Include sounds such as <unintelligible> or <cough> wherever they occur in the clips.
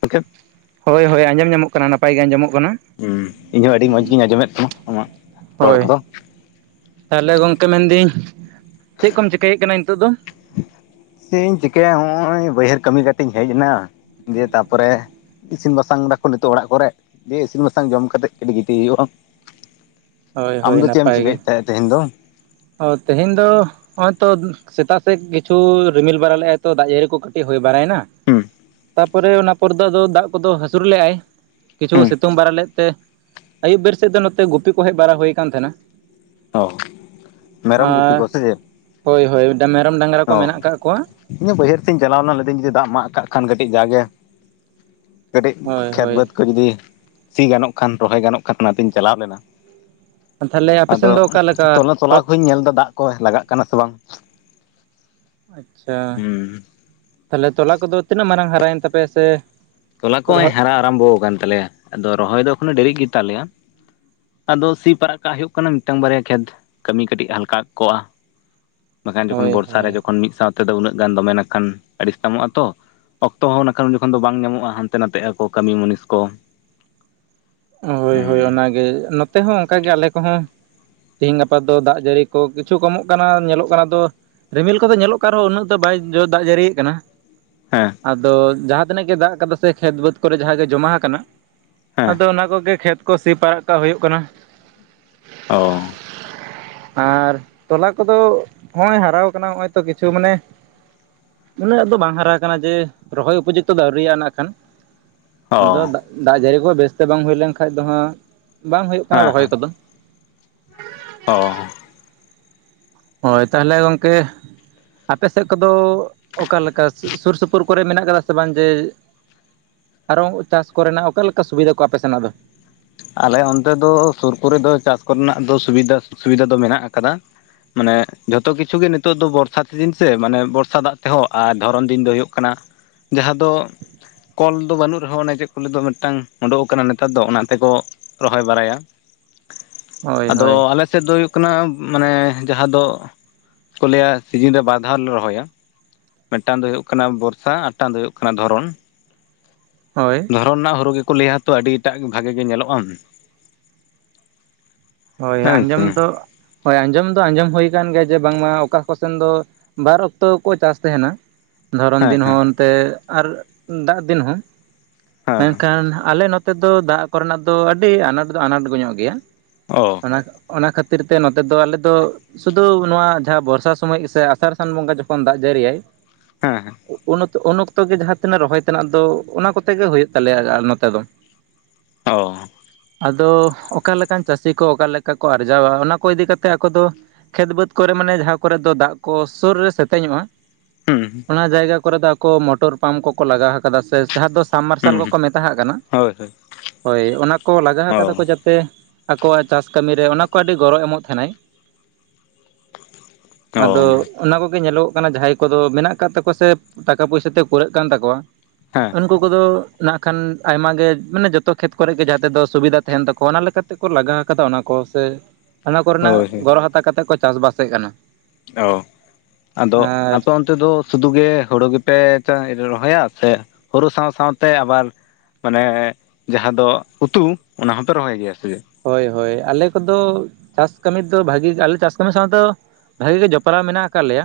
ᱜᱚᱝᱠᱮ ᱦᱚᱭ ᱦᱚᱭ ᱟᱸᱡᱚᱢ ᱧᱟᱢᱚᱜ ᱠᱟᱱᱟ ᱱᱟᱯᱟᱭ ᱜᱮ ᱟᱸᱡᱚᱢᱚᱜ ᱠᱟᱱᱟ ᱦᱩᱸ ᱤᱧ ᱦᱚᱸ ᱟᱹᱰᱤ ᱢᱚᱸᱡᱽ ᱜᱤᱧ ᱟᱸᱡᱚᱢᱮᱫ ᱠᱟᱱᱟ ᱟᱢᱟᱜ ᱨᱚᱲ ᱦᱳᱭ ᱠᱚᱫᱚ ᱛᱟᱦᱚᱞᱮ ᱜᱚᱝᱠᱮ ᱢᱮᱱᱫᱟᱹᱧ ᱪᱮᱫ ᱠᱚᱢ ᱪᱤᱠᱟᱹᱭᱮᱫ ᱠᱟᱱᱟ ᱱᱤᱛᱚᱜ ᱫᱚ ᱪᱮᱜ ᱤᱧ ᱪᱤᱠᱟᱹᱭᱟ ᱱᱚᱜᱼᱚᱭ ᱵᱟᱹᱭᱦᱟᱹᱲ ᱠᱟᱹᱢᱤ ᱠᱟᱛᱮ ᱤᱧ ᱦᱮᱡ ᱮᱱᱟ ᱫᱤᱭᱮ ᱛᱟ ᱯᱚᱨᱮ ᱤᱥᱤᱱ ᱵᱟᱥᱟᱝ ᱫᱟ ᱠᱚ ᱱᱤᱛᱚᱜ ᱚᱲᱟᱜ ᱠᱚᱨᱮ ᱡᱮ ᱤᱥᱤᱱ ᱵᱟᱥᱟᱝ ᱡᱚᱢ ᱠᱟᱛᱮᱫ ᱠᱟᱹᱴᱤᱡ ᱜᱤᱛᱤᱡ ᱦᱩᱭᱩᱜᱼᱟ <unintelligible> ᱟᱢ ᱦᱳᱭ ᱫᱚ ᱪᱮᱫ ᱮᱢ ᱱᱟᱯᱟᱭ ᱜᱮ ᱪᱤᱠᱟᱹᱭᱮᱫ ᱛᱟᱦᱮᱸᱫ ᱛᱮᱦᱮᱧ ᱫᱚ ᱚ ᱛᱮᱦᱮᱧ ᱫᱚ ᱱᱚᱜ ᱚᱭ ᱛᱚ ᱥᱮᱛᱟᱜ ᱥᱮᱫ ᱠᱤᱪᱷᱩ ᱨᱤᱢᱤᱞ ᱵᱟᱲᱟ ᱞᱮᱫᱟᱭ ᱛᱚ ᱫᱟᱜ ᱡᱟᱹᱲᱤ ᱠᱚ ᱠᱟᱹᱴᱤᱡ ᱦᱩᱭ ᱵᱟᱲᱟᱭ ᱮᱱᱟ ᱦᱩᱸ ᱛᱟᱯᱚᱨᱮ ᱚᱱᱟ ᱯᱚᱨ ᱫᱚ ᱫᱟᱜ ᱠᱚᱫᱚ ᱦᱟᱹᱥᱩᱨ ᱞᱮᱫ ᱟᱭ ᱠᱤᱪᱷᱩ ᱥᱤᱛᱩᱝ ᱵᱟᱲᱟ ᱞᱮᱫ ᱛᱮ ᱟᱹᱭᱩᱵ ᱵᱮᱨ ᱥᱮᱫ ᱫᱚ ᱱᱚᱛᱮ ᱜᱩᱯᱤ ᱠᱚ ᱦᱮᱡ ᱵᱟᱲᱟ ᱦᱩᱭ ᱟᱠᱟᱱ ᱛᱟᱦᱮᱱᱟ ᱚ ᱟᱪ ᱪᱷᱟ ᱟᱨ ᱦᱚᱭ ᱦᱚᱭ ᱢᱮᱨᱚᱢ ᱰᱟᱝᱜᱨᱟ ᱠᱚ ᱚ ᱢᱮᱱᱟᱜ ᱟᱠᱟᱫ ᱠᱚᱣᱟ ᱤᱧ ᱦᱚᱸ ᱵᱟᱹᱭᱦᱟᱹᱲ ᱤᱧ ᱪᱟᱞᱟᱣᱱᱟ ᱡᱩᱫᱤ ᱫᱟᱜ ᱢᱟᱜ ᱠᱟᱜ ᱠᱷᱟᱱ ᱠᱟᱹᱴᱤᱡ ᱡᱟᱜᱮ ᱠᱟᱹᱴᱤᱡ ᱦᱳᱭ ᱠᱷᱮᱛ ᱦᱳᱭ ᱵᱟᱹᱫᱽ ᱠᱚ ᱡᱩᱫᱤ ᱠᱷᱮᱛ ᱵᱟ. ᱫ ᱠᱚ ᱡᱩᱫᱤ ᱥᱤ ᱜᱟᱱᱚᱜ ᱠᱷᱟᱱ ᱨᱚᱦᱚᱭ ᱜᱟᱱᱚᱜ ᱠᱷᱟᱱ ᱚᱱᱟᱹᱛᱤᱧ ᱪᱟᱞᱟᱣ ᱞᱮᱱᱟ ᱛᱟᱦᱮᱞᱮ ᱟᱫᱚ ᱛᱚᱞᱟ ᱛᱚᱞᱟ ᱠᱩᱧ ᱧᱮᱞ ᱫᱟ ᱫᱟᱜ ᱠᱚ ᱞᱟᱜᱟᱣᱜ ᱠᱟᱱᱟ ᱥᱮ ᱵᱟᱝ ᱟᱪ ᱪᱷᱟ ᱦᱩᱸ ᱛᱟᱦᱚᱞᱮ ᱛᱚᱞᱟ ᱠᱚᱫᱚ ᱛᱤᱱᱟᱹᱜ ᱢᱟᱨᱟᱝ ᱦᱟᱨᱟᱭᱮᱱ ᱛᱟᱯᱮᱭᱟ ᱥᱮ ᱛᱚᱞᱟ ᱠᱚᱭ ᱨᱚᱦᱚᱭ ᱦᱟᱨᱟ ᱟᱨᱚᱢᱵᱷᱚ ᱟᱠᱟᱱ ᱛᱟᱞᱮᱭᱟ ᱟᱫᱚ ᱨᱚᱦᱚᱭ ᱫᱚ ᱮᱠᱷᱚᱱᱚ ᱰᱮᱨᱤᱜ ᱜᱮᱛ ᱞᱮᱭᱟ ᱟᱫᱚ ᱥᱤ ᱯᱟᱲᱟᱜ ᱠᱟᱜ ᱞᱮᱠᱷᱟ ᱱᱮᱢ ᱢᱤᱫᱴᱟᱝ ᱵᱟᱨᱭᱟ ᱠᱷᱮᱛ ᱠᱟᱹᱢᱤ ᱠᱟᱹᱴᱤᱡ ᱦᱟᱞᱠᱟ ᱠᱚᱜᱼᱟ ᱵᱟᱝᱠᱷᱟᱱ ᱡᱚᱠᱷᱚᱱ ᱦᱳᱭ ᱵᱚᱨᱥᱟ ᱨᱮ ᱦᱳᱭ ᱡᱚᱠᱷᱚᱱ ᱢᱤᱫ ᱥᱟᱶᱛᱮ ᱚᱠᱛ ᱫᱚ ᱩᱱᱟᱹᱜ ᱜᱟᱱ ᱫᱚᱢᱮ ᱱᱟᱠᱷᱟᱱ ᱟᱲᱤᱥ ᱛᱟᱢᱚᱜᱼᱟ ᱛᱚ ᱚᱠᱛᱚ ᱦᱚᱸᱠᱷᱟᱱ ᱩᱱᱚᱠᱷᱚᱱ ᱫᱚ ᱵᱟᱝ ᱧᱟᱢᱚᱜᱼᱟ ᱦᱟᱱᱛᱮ ᱱᱟᱛᱮ ᱟᱠᱚ ᱠᱟᱹᱢᱤ ᱢᱩᱱᱤᱥ ᱠᱚ ᱦᱚᱭ ᱦᱚᱭ ᱦᱮᱸ ᱚᱱᱟᱜᱮ ᱱᱚᱛᱮ ᱦᱚᱸ ᱚᱱᱠᱟᱜᱮ ᱟᱞᱮ ᱠᱚᱦᱚᱸ ᱛᱤᱦᱤᱧ ᱜᱟᱯᱟ ᱫᱚ ᱫᱟᱜ ᱡᱟᱹᱲᱤ ᱠᱚ ᱠᱤᱪᱷᱩ ᱠᱚᱢᱚᱜ ᱠᱟᱱᱟ ᱧᱮᱞᱚᱜ ᱠᱟᱱᱟ ᱫᱚ ᱨᱤᱢᱤᱞ ᱠᱚᱫᱚ ᱧᱮᱞᱚᱜ ᱠᱟᱱ ᱨᱮᱦᱚᱸ ᱩᱱᱟᱹᱜ ᱫᱚ ᱵᱟᱭ ᱡᱚ ᱫᱟᱜ ᱡᱟᱹᱲᱤᱭᱮᱜ ᱠᱟᱱᱟ ᱦᱮᱸ ᱟᱫᱚ ᱡᱟᱦᱟᱸ ᱛᱤᱱᱟᱹᱜ ᱜᱮ ᱫᱟᱜ ᱟᱠᱟᱫᱟ ᱥᱮ ᱠᱷᱮᱛ ᱵᱟᱹᱫᱽ ᱠᱚᱨᱮ ᱡᱟᱦᱟᱸᱜ ᱜᱮ ᱡᱚᱢᱟ ᱟᱠᱟᱱᱟ ᱦᱮᱸ ᱟᱫᱚ ᱚᱱᱟ ᱠᱚᱜᱮ ᱠᱷᱮᱛ ᱠᱚ ᱥᱤ ᱯᱟᱲᱟᱜ ᱠᱟᱜ ᱦᱩᱭᱩᱜ ᱠᱟᱱᱟ ᱚ <inaudible> ᱟᱨ ᱛᱚᱞᱟ ᱠᱚᱫᱚ ᱦᱚᱸᱜᱼᱚᱭ ᱦᱟᱨᱟᱣ ᱟᱠᱟᱱᱟ ᱱᱚᱜᱼᱚᱭ ᱛᱚ ᱠᱤᱪᱷᱩ ᱢᱟᱱᱮ ᱩᱱᱟᱹᱜ ᱫᱚ ᱵᱟᱝ ᱦᱟᱨᱟ ᱟᱠᱟᱱᱟ ᱡᱮ ᱨᱚᱦᱚᱭ ᱩᱯᱚᱡᱩᱠᱛᱚ ᱫᱚ ᱟᱹᱣᱨᱤᱭᱟᱜ-ᱟ ᱱᱟᱜ ᱠᱷᱟᱱ ᱚ ᱟᱫᱚ ᱫᱟᱜ ᱡᱟᱹᱲᱤ ᱠᱚ ᱵᱮᱥᱛᱮ ᱵᱟᱝ ᱦᱩᱭ ᱞᱮᱱ ᱠᱷᱟᱱᱡ ᱫᱚ ᱦᱟᱸᱜ ᱵᱟᱝ ᱦᱩᱭᱩᱜ ᱠᱟᱱᱟ ᱦᱮᱸ ᱨᱚᱦᱚᱭ ᱦᱮᱸ ᱠᱚᱫᱚ ᱚ ᱦᱳᱭ ᱛᱟᱦᱚᱞᱮ ᱜᱚᱝᱠᱮ ᱟᱯᱮ ᱥᱮᱫ ᱠᱚᱫᱚ ᱚᱠᱟᱞᱮᱠᱟ ᱥᱳᱨ ᱥᱳᱯᱳᱨ ᱠᱚᱨᱮ ᱢᱮᱱᱟᱜ ᱠᱟᱫᱟ ᱥᱮ ᱵᱟᱝ ᱡᱮ ᱟᱨᱦᱚᱸ ᱪᱟᱥ ᱠᱚᱨᱮᱱᱟᱜ ᱚᱠᱟ ᱞᱮᱠᱟ ᱥᱩᱵᱤᱫᱟ ᱠᱚ ᱟᱯᱮ ᱥᱮᱱᱟᱜ ᱫᱚ ᱟᱞᱮ ᱚᱱᱛᱮ ᱫᱚ ᱥᱩᱨ ᱠᱚᱨᱮ ᱫᱚ ᱪᱟᱥ ᱠᱚᱨᱮᱱᱟᱜ ᱫᱚ ᱥᱩᱵᱤᱫᱟ ᱥᱩᱵᱤᱫᱷᱟ ᱫᱚ ᱢᱮᱱᱟᱜ ᱟᱠᱟᱫᱟ ᱢᱟᱱᱮ ᱡᱷᱚᱛᱚ ᱠᱤᱪᱷᱩ ᱜᱮ ᱱᱤᱛᱚᱜ ᱫᱚ ᱵᱚᱨᱥᱟ ᱫᱤᱱ ᱥᱮ ᱢᱟᱱᱮ ᱵᱚᱨᱥᱟ ᱫᱟᱜ ᱛᱮᱦᱚᱸ ᱟᱨ ᱫᱷᱚᱨᱚᱱ ᱫᱤᱱ ᱫᱚ ᱦᱩᱭᱩᱜ ᱠᱟᱱᱟ ᱡᱟᱦᱟᱸ ᱫᱚ ᱠᱚᱞ ᱫᱚ ᱵᱟᱹᱱᱩᱜ ᱨᱮᱦᱚᱸ ᱚᱱᱮ ᱡᱮ ᱪᱮᱫ ᱠᱚᱞᱟᱭ ᱫᱚ ᱢᱤᱫᱴᱟᱝ ᱩᱰᱩᱠ ᱟᱠᱟᱱᱟ ᱱᱮᱛᱟᱨ ᱫᱚ ᱚᱱᱟ ᱛᱮᱠᱚ ᱨᱚᱦᱚᱭ ᱵᱟᱲᱟᱭᱟ ᱦᱳᱭ ᱟᱫᱚ ᱦᱳᱭ ᱟᱞᱮᱥᱮᱫ ᱥᱮᱫ ᱫᱚ ᱦᱩᱭᱩᱜ ᱠᱟᱱᱟ ᱢᱟᱱᱮ ᱡᱟᱦᱟᱸ ᱫᱚ ᱠᱚ ᱞᱟᱹᱭᱟ ᱥᱤᱡᱤᱱ ᱨᱮ ᱵᱟᱨ ᱫᱷᱟᱣ ᱞᱮᱮ ᱨᱚᱦᱚᱭᱟ ᱢᱤᱫᱴᱟᱱ ᱫᱚ ᱦᱩᱭᱩᱜ ᱠᱟᱱᱟ ᱵᱚᱨᱥᱟ ᱟᱨ ᱢᱤᱫᱴᱟᱱ ᱫᱚ ᱦᱩᱭᱩᱜ ᱠᱟᱱᱟ ᱫᱷᱚᱨᱚᱱ ᱦᱳᱭ ᱫᱷᱚᱨᱚᱱ ᱨᱮᱱᱟᱜ ᱦᱩᱲᱩ ᱜᱮᱠᱚ ᱞᱟᱹᱭᱟ ᱛᱚ ᱟᱹᱰᱤᱴᱟᱜ ᱵᱷᱟᱜᱮ ᱜᱮ ᱧᱮᱞᱚᱜᱼᱟᱢ ᱦᱳᱭ ᱦᱮᱸ ᱥᱮ ᱟᱸᱡᱚᱢ ᱫᱚ ᱦᱳᱭ ᱟᱸᱡᱚᱢ ᱫᱚ ᱟᱸᱡᱚᱢ ᱦᱩᱭ ᱟᱠᱟᱱ ᱜᱮᱭᱟ ᱡᱮ ᱵᱟᱝᱢᱟ ᱚᱠᱟ ᱠᱚᱥᱮᱱ ᱫᱚ ᱵᱟᱨ ᱚᱠᱛᱚ ᱜᱮᱠᱚ ᱪᱟᱥ ᱛᱟᱦᱮᱱᱟ ᱫᱷᱚᱨᱚᱱ ᱦᱮᱸ ᱫᱤᱱ ᱦᱚᱸ ᱦᱮᱸ ᱚᱱᱛᱮ ᱟᱨ ᱫᱟᱜ ᱫᱤᱱ ᱦᱚᱸ ᱦᱮᱸ ᱢᱮᱱᱠᱷᱟᱱ ᱟᱞᱮ ᱱᱚᱛᱮ ᱛᱮᱫᱚ ᱫᱟᱜ ᱠᱚᱨᱮᱱᱟᱜ ᱫᱚ ᱟᱹᱰᱤ ᱟᱱᱟᱴ ᱫᱚ ᱟᱱᱟᱴ ᱜᱮ ᱧᱚᱜ ᱜᱮᱭᱟ ᱚ ᱚᱱᱟ ᱚᱱᱟ ᱠᱷᱟᱹᱛᱤᱨ ᱛᱮ ᱱᱚᱛᱮ ᱫᱚ ᱟᱞᱮ ᱫᱚ ᱥᱩᱫᱩ ᱱᱚᱣᱟ ᱡᱟᱦᱟᱸ ᱵᱚᱨᱥᱟ ᱥᱚᱢᱚᱭ ᱜᱮ ᱥᱮ ᱟᱥᱟᱲ ᱥᱟᱱ ᱵᱚᱸᱜᱟ ᱡᱚᱠᱷᱚᱱ ᱫᱟᱜ ᱡᱟᱹᱲᱤᱭᱟᱭ ᱦᱮᱸ ᱦᱮᱸ ᱩᱱ ᱚᱠᱛᱚ ᱜᱮ ᱡᱟᱦᱟᱸ ᱛᱤᱱᱟᱹᱜ ᱨᱚᱦᱚᱭ ᱛᱮᱱᱟᱜ ᱫᱚ ᱚᱱᱟ ᱠᱚᱛᱮ ᱜᱮ ᱦᱩᱭᱩᱜ ᱛᱟᱞᱮᱭᱟ ᱱᱚᱛᱮ ᱫᱚ <inaudible> ᱚ ᱟᱫᱚ ᱚᱠᱟᱞᱮᱠᱟᱱ ᱪᱟᱹᱥᱤ ᱠᱚ ᱚᱠᱟᱮᱠᱟ ᱠᱚ ᱟᱨᱡᱟᱣᱟ ᱚᱱᱟ ᱠᱚ ᱤᱫᱤ ᱠᱟᱛᱮ ᱟᱠᱚ ᱫᱚ ᱠᱷᱮᱛ ᱵᱟᱹᱫᱽ ᱠᱚᱨᱮ ᱢᱟᱱᱮ ᱡᱟᱦᱟᱸ ᱠᱚᱨᱮ ᱫᱚ ᱫᱟᱜ ᱠᱚ ᱥᱩᱨ ᱨᱮ ᱥᱮᱛᱮᱧᱚᱜᱼᱟ ᱚᱱᱟ ᱡᱟᱭᱜᱟ ᱠᱚᱨᱮ ᱫᱚ ᱟᱠᱚ ᱢᱚᱴᱚᱨ ᱯᱟᱢᱯ ᱠᱚᱠᱚ ᱞᱟᱜᱟᱣ ᱟᱠᱫᱟ ᱥᱮ ᱡᱟᱦᱟᱸ ᱫᱚ ᱥᱟᱢ ᱢᱟᱨᱥᱟᱞ ᱠᱚᱠᱚ ᱢᱮᱛᱟᱜ ᱠᱟᱱᱟ, ᱦᱳᱭ ᱦᱳᱭ ᱚᱱᱟ ᱠᱚ ᱞᱟᱜᱟ ᱟᱠᱫᱟ ᱠᱚ ᱚ ᱡᱟᱛᱮ ᱠᱚᱣᱟᱜ ᱪᱟᱥ ᱠᱟᱹᱢᱤ ᱨᱮ ᱚᱱᱟ ᱠᱚ ᱟᱹᱰᱤ ᱜᱚᱨᱚ ᱮᱢᱚᱜ ᱛᱟᱦᱮᱱᱟᱭ ᱚ ᱟᱫᱚ ᱚᱱᱟ ᱠᱚᱜᱮ ᱧᱮᱞᱚᱜᱚᱜ ᱠᱟᱱᱟ ᱡᱟᱦᱟᱸᱭ ᱠᱚᱫᱚ ᱢᱮᱱᱟᱜ ᱟᱠᱟᱫ ᱛᱟᱠᱚᱣᱟ ᱥᱮ ᱴᱟᱠᱟ ᱯᱚᱭᱥᱟ ᱛᱮ ᱠᱩᱲᱟᱹᱜ ᱠᱟᱱ ᱛᱟᱠᱚᱣᱟ ᱦᱮᱸ ᱩᱱᱠᱩ ᱠᱚᱫᱚ ᱱᱟᱜ ᱠᱷᱟᱱ ᱟᱭᱢᱟ ᱜᱮ ᱢᱟᱱᱮ ᱡᱚᱛᱚ ᱠᱷᱮᱛ ᱠᱚᱨᱮ ᱜᱮ ᱡᱟᱛᱮ ᱫᱚ ᱥᱩᱵᱤᱫᱟ ᱛᱟᱦᱮᱱ ᱛᱟᱠᱚᱣᱟ ᱚᱱᱟ ᱞᱮᱠᱟᱛᱮ ᱠᱚ ᱞᱟᱜᱟᱣ ᱠᱟᱫᱟ ᱚᱱᱟ ᱠᱚ ᱥᱮ ᱚᱱᱟ ᱠᱚᱨᱮᱱᱟᱜ ᱦᱳᱭ ᱦᱳᱭ ᱜᱚᱨᱚ ᱦᱟᱛᱟᱣ ᱠᱟᱛᱮᱫ ᱠᱚ ᱪᱟᱥ ᱵᱟᱥᱮᱫ ᱠᱟᱱᱟ ᱚ, ᱟᱫᱚ ᱟᱨ ᱟᱯᱮ ᱚᱱ ᱚᱱᱛᱮ ᱫᱚ ᱥᱩᱫᱷᱩ ᱜᱮ ᱦᱩᱲᱩ ᱜᱮᱯᱮ ᱨᱚᱦᱚᱭᱟ ᱥᱮ ᱦᱩᱲᱩ ᱥᱟᱶ ᱥᱟᱶᱛᱮ ᱟᱵᱟᱨ ᱢᱟᱱᱮ ᱡᱟᱦᱟᱸ ᱫᱚ ᱩᱛᱩ ᱚᱱᱟ ᱦᱚᱸᱯᱮ ᱨᱚᱦᱚᱭ ᱜᱮᱭᱟ ᱥᱮ ᱦᱳᱭ ᱦᱳᱭ ᱟᱞᱮ ᱠᱚᱫᱚ ᱪᱟᱥ ᱠᱟᱹᱢᱤ ᱫᱚ ᱵᱷᱟᱜᱤ ᱜᱮ ᱟᱞᱮ ᱪᱟᱥ ᱠᱟᱹᱢᱤ ᱥᱟᱶ ᱛᱮᱫᱚ ᱵᱷᱟᱜᱤ ᱜᱮ ᱡᱚᱯᱲᱟᱣ ᱢᱮᱱᱟᱜ ᱟᱠᱟᱫ ᱞᱮᱭᱟ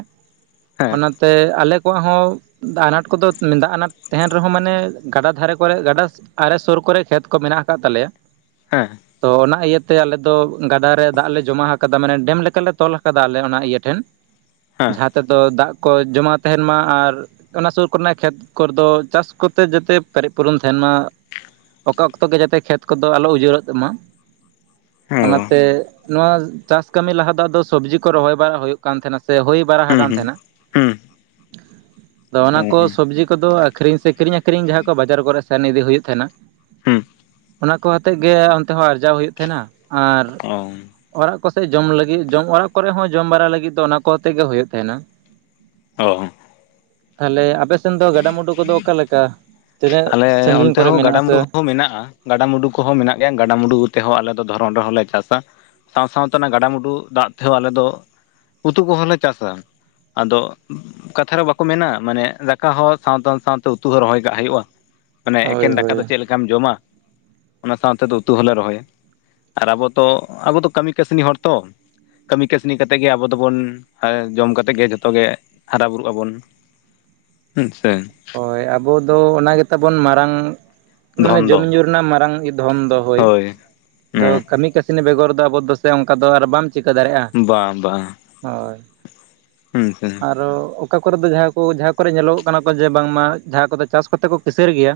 ᱦᱮᱸ ᱚᱱᱟᱛᱮ ᱟᱞᱮ ᱠᱚᱣᱟᱜ ᱦᱚᱸ ᱫᱟᱜ ᱟᱱᱟᱴ ᱠᱚᱫᱚ ᱫᱟᱜ ᱟᱱᱟᱴ ᱛᱟᱦᱮᱱ ᱨᱮᱦᱚᱸ ᱢᱟᱱᱮ ᱜᱟᱰᱟ ᱫᱷᱟᱨᱮ ᱠᱚᱨᱮ ᱜᱟᱰᱟ ᱟᱞᱮ ᱥᱩᱨ ᱠᱚᱨᱮ ᱠᱷᱮᱛ ᱠᱚ ᱢᱮᱱᱟᱜ ᱟᱠᱟᱫ ᱛᱟᱞᱮᱭᱟ ᱦᱮᱸ ᱛᱚ ᱚᱱᱟ ᱤᱭᱟᱹᱛᱮ ᱟᱞᱮ ᱫᱚ ᱜᱟᱰᱟ ᱨᱮ ᱫᱟᱜ ᱞᱮ ᱡᱚᱢᱟ ᱟᱠᱟᱫᱟ ᱢᱟᱱᱮ ᱰᱮᱢ ᱞᱮᱠᱟᱞᱮ ᱛᱚᱞ ᱟᱠᱟᱫᱟ ᱟᱞᱮ ᱚᱱᱟ ᱤᱭᱟᱹ ᱴᱷᱮᱱ ᱦᱮᱸ ᱡᱟᱦᱟᱸ ᱛᱮᱫᱚ ᱫᱟᱜ ᱠᱚ ᱡᱚᱢᱟ ᱛᱟᱦᱮᱱ ᱢᱟ ᱟᱨ ᱚᱱᱟ ᱥᱩᱨ ᱠᱚᱨᱮᱱᱟᱜ ᱠᱷᱮᱛ ᱠᱚᱨᱮ ᱫᱚ ᱪᱟᱥ ᱠᱚᱛᱮ ᱡᱟᱛᱮ ᱯᱮᱨᱮᱡ ᱯᱩᱨᱚᱱ ᱛᱟᱦᱮᱱ ᱢᱟ ᱚᱠᱟ ᱚᱠᱛᱚ ᱜᱮ ᱡᱟᱛᱮ ᱠᱷᱮᱛ ᱠᱚᱫᱚ ᱟᱞᱚ ᱩᱡᱟᱹᱲᱚᱜ ᱛᱟᱢᱟ ᱚ ᱚᱱᱟᱛᱮ ᱱᱚᱣᱟ ᱪᱟᱥ ᱠᱟᱹᱢᱤ ᱞᱟᱦᱟ ᱫᱚ ᱟᱫᱚ ᱥᱚᱵᱽᱡᱤ ᱠᱚ ᱨᱚᱦᱚᱭ ᱵᱟᱲᱟ ᱦᱩᱭᱩᱜ ᱠᱟᱱ ᱛᱟᱦᱮᱱᱟ ᱥᱮ ᱦᱩᱭ ᱵᱟᱲᱟ ᱦᱩᱸ ᱟᱠᱟᱱ ᱦᱩᱸ ᱛᱟᱦᱮᱱᱟ ᱦᱩᱸ ᱟᱫᱚ ᱚᱱᱟ ᱠᱚ ᱦᱩᱸ ᱥᱚᱵᱡᱤ ᱠᱚᱫᱚ ᱟᱹᱠᱷᱨᱤᱧ ᱥᱮ ᱠᱤᱨᱤᱧ ᱟᱠᱠᱷᱨᱤᱧ ᱡᱟᱦᱟᱸ ᱠᱚ ᱵᱟᱡᱟᱨ ᱠᱚᱨᱮ ᱥᱮᱱ ᱤᱫᱤ ᱦᱩᱭᱩᱜ ᱛᱟᱦᱮᱱᱟ ᱦᱩᱸ ᱚᱱᱟ ᱠᱚ ᱦᱚᱛᱮᱫ ᱜᱮ ᱚᱱᱛᱮ ᱦᱚᱸ ᱟᱨᱡᱟᱣ ᱦᱩᱭᱩᱜ ᱛᱟᱸᱦᱮᱱᱟ ᱟᱨ ᱚ ᱚᱲᱟᱜ ᱠᱚᱥᱮᱫ ᱡᱚᱢ ᱞᱟᱹᱜᱤᱫ ᱡᱚᱢ ᱚᱲᱟᱜ ᱠᱚᱨᱮ ᱦᱚᱸ ᱡᱚᱢ ᱵᱟᱲᱟ ᱞᱟᱹᱜᱤᱫ ᱫᱚ ᱚᱱᱟ ᱠᱚᱛᱮ ᱜᱮ ᱦᱩᱭᱩᱜ ᱛᱟᱦᱮᱱᱟ ᱚ ᱛᱟᱦᱞᱮ ᱟᱯᱮ ᱥᱮᱱ ᱫᱚ ᱜᱟᱰᱟᱼᱢᱩᱰᱩ ᱠᱚᱫᱚ ᱚᱠᱟᱞᱮᱠᱟ ᱛᱤᱱᱟᱹᱜ ᱟᱞᱮ ᱥᱟᱺᱜᱤᱧ ᱚᱱᱛᱮ ᱠᱚᱨᱮ ᱦᱚᱸ ᱢᱮᱱᱟᱜ ᱜᱟᱰᱟᱢᱩᱰᱩ ᱟᱥᱮ? ᱦᱚᱸ ᱢᱮᱱᱟᱜᱼᱟ ᱜᱟᱰᱟ ᱢᱩᱰᱩ ᱠᱚᱦᱚᱸ ᱢᱮᱱᱟᱜ ᱜᱮᱭᱟ ᱜᱟᱰᱟᱼᱢᱰᱩ ᱠᱚ ᱛᱮᱦᱚᱸ ᱟᱞᱮ ᱫᱚ ᱫᱷᱚᱨᱱ ᱨᱮᱦᱚᱸᱞᱮ ᱪᱟᱥᱟ, ᱥᱟᱶ ᱥᱟᱶᱛᱮ ᱚᱱᱟ ᱜᱟᱰᱟᱢᱩᱰᱩ ᱫᱟᱜ ᱛᱮᱦᱚᱸ ᱟᱞᱮ ᱫᱚ ᱩᱛᱩ ᱠᱚᱦᱚᱸᱞᱮ ᱪᱟᱥᱟ ᱟᱫᱚ ᱠᱟᱛᱷᱟ ᱨᱮ ᱵᱟᱠᱚ ᱢᱮᱱᱟ ᱢᱟᱱᱮ ᱫᱟᱠᱟ ᱦᱚᱸ ᱥᱟᱶᱛᱮ ᱥᱟᱶᱛᱮ ᱩᱛᱩ ᱦᱚᱸ ᱨᱚᱦᱚᱭ ᱠᱟᱜ ᱦᱩᱭᱩᱜᱼᱟ ᱢᱟᱱᱮ ᱦᱳᱭ ᱮᱠᱮᱱ ᱫᱟᱠᱟ ᱦᱳᱭ ᱫᱚ ᱪᱮᱫ ᱞᱮᱠᱟᱢ ᱡᱚᱢᱟ ᱚᱱᱟ ᱥᱟᱶᱛᱮ ᱫᱚ ᱩᱛᱩ ᱦᱚᱞᱮ ᱨᱚᱦᱚᱭᱟ ᱟᱨ ᱟᱵᱚ ᱛᱚ ᱟᱵᱚ ᱫᱚ ᱠᱟᱹᱢᱤ ᱠᱟᱹᱥᱱᱤ ᱦᱚᱲ ᱛᱚ ᱠᱟᱹᱢᱤ ᱠᱟᱹᱥᱱᱤ ᱠᱟᱛᱮᱫ ᱜᱮ ᱟᱵᱚ ᱫᱚᱵᱚᱱ ᱡᱚᱢ ᱠᱟᱛᱮᱫ ᱜᱮ ᱡᱷᱚᱛᱚ ᱜᱮ ᱦᱟᱨᱟ ᱵᱩᱨᱩᱜ ᱟᱵᱚᱱ ᱩᱸᱪᱷᱟ ᱦᱳᱭ ᱟᱵᱚ ᱫᱚ ᱚᱱᱟ ᱜᱮᱛᱟ ᱵᱚᱱ ᱢᱟᱨᱟᱝ ᱢᱟᱱᱮ ᱫᱷᱚᱱ ᱫᱚ ᱡᱚᱢᱧᱩ ᱨᱮᱱᱟᱜ ᱢᱟᱨᱟᱝ ᱫᱷᱚᱱ ᱫᱚ ᱦᱳᱭ ᱟᱫᱚ ᱦᱮᱸ ᱠᱟᱹᱢᱤ ᱠᱟᱹᱥᱱ ᱤᱥᱤᱱᱤ ᱵᱮᱜᱚᱨ ᱫᱚ ᱟᱵᱚ ᱫᱚᱥᱮ ᱚᱱᱠᱟ ᱫᱚ ᱟᱨ ᱵᱟᱢ ᱪᱤᱠᱟᱹ ᱫᱟᱲᱮᱭᱟᱜᱼᱟ ᱵᱟᱝ ᱵᱟᱝ ᱦᱳᱭ ᱦᱮᱸ ᱥᱮᱸ ᱟᱨᱚ ᱚᱠᱟ ᱠᱚᱨᱮ ᱫᱚ ᱡᱟᱦᱟᱸ ᱠᱚ ᱡᱟᱦᱟᱸ ᱠᱚᱨᱮ ᱧᱮᱞᱚᱜ ᱠᱟᱱᱟ ᱠᱚ ᱡᱮ ᱵᱟᱝᱢᱟ ᱡᱟᱦᱟᱸ ᱠᱚᱫᱚ ᱪᱟᱥ ᱠᱚ ᱠᱟᱛᱮ ᱠᱚ ᱠᱤᱥᱟᱹᱲ ᱜᱮᱭᱟ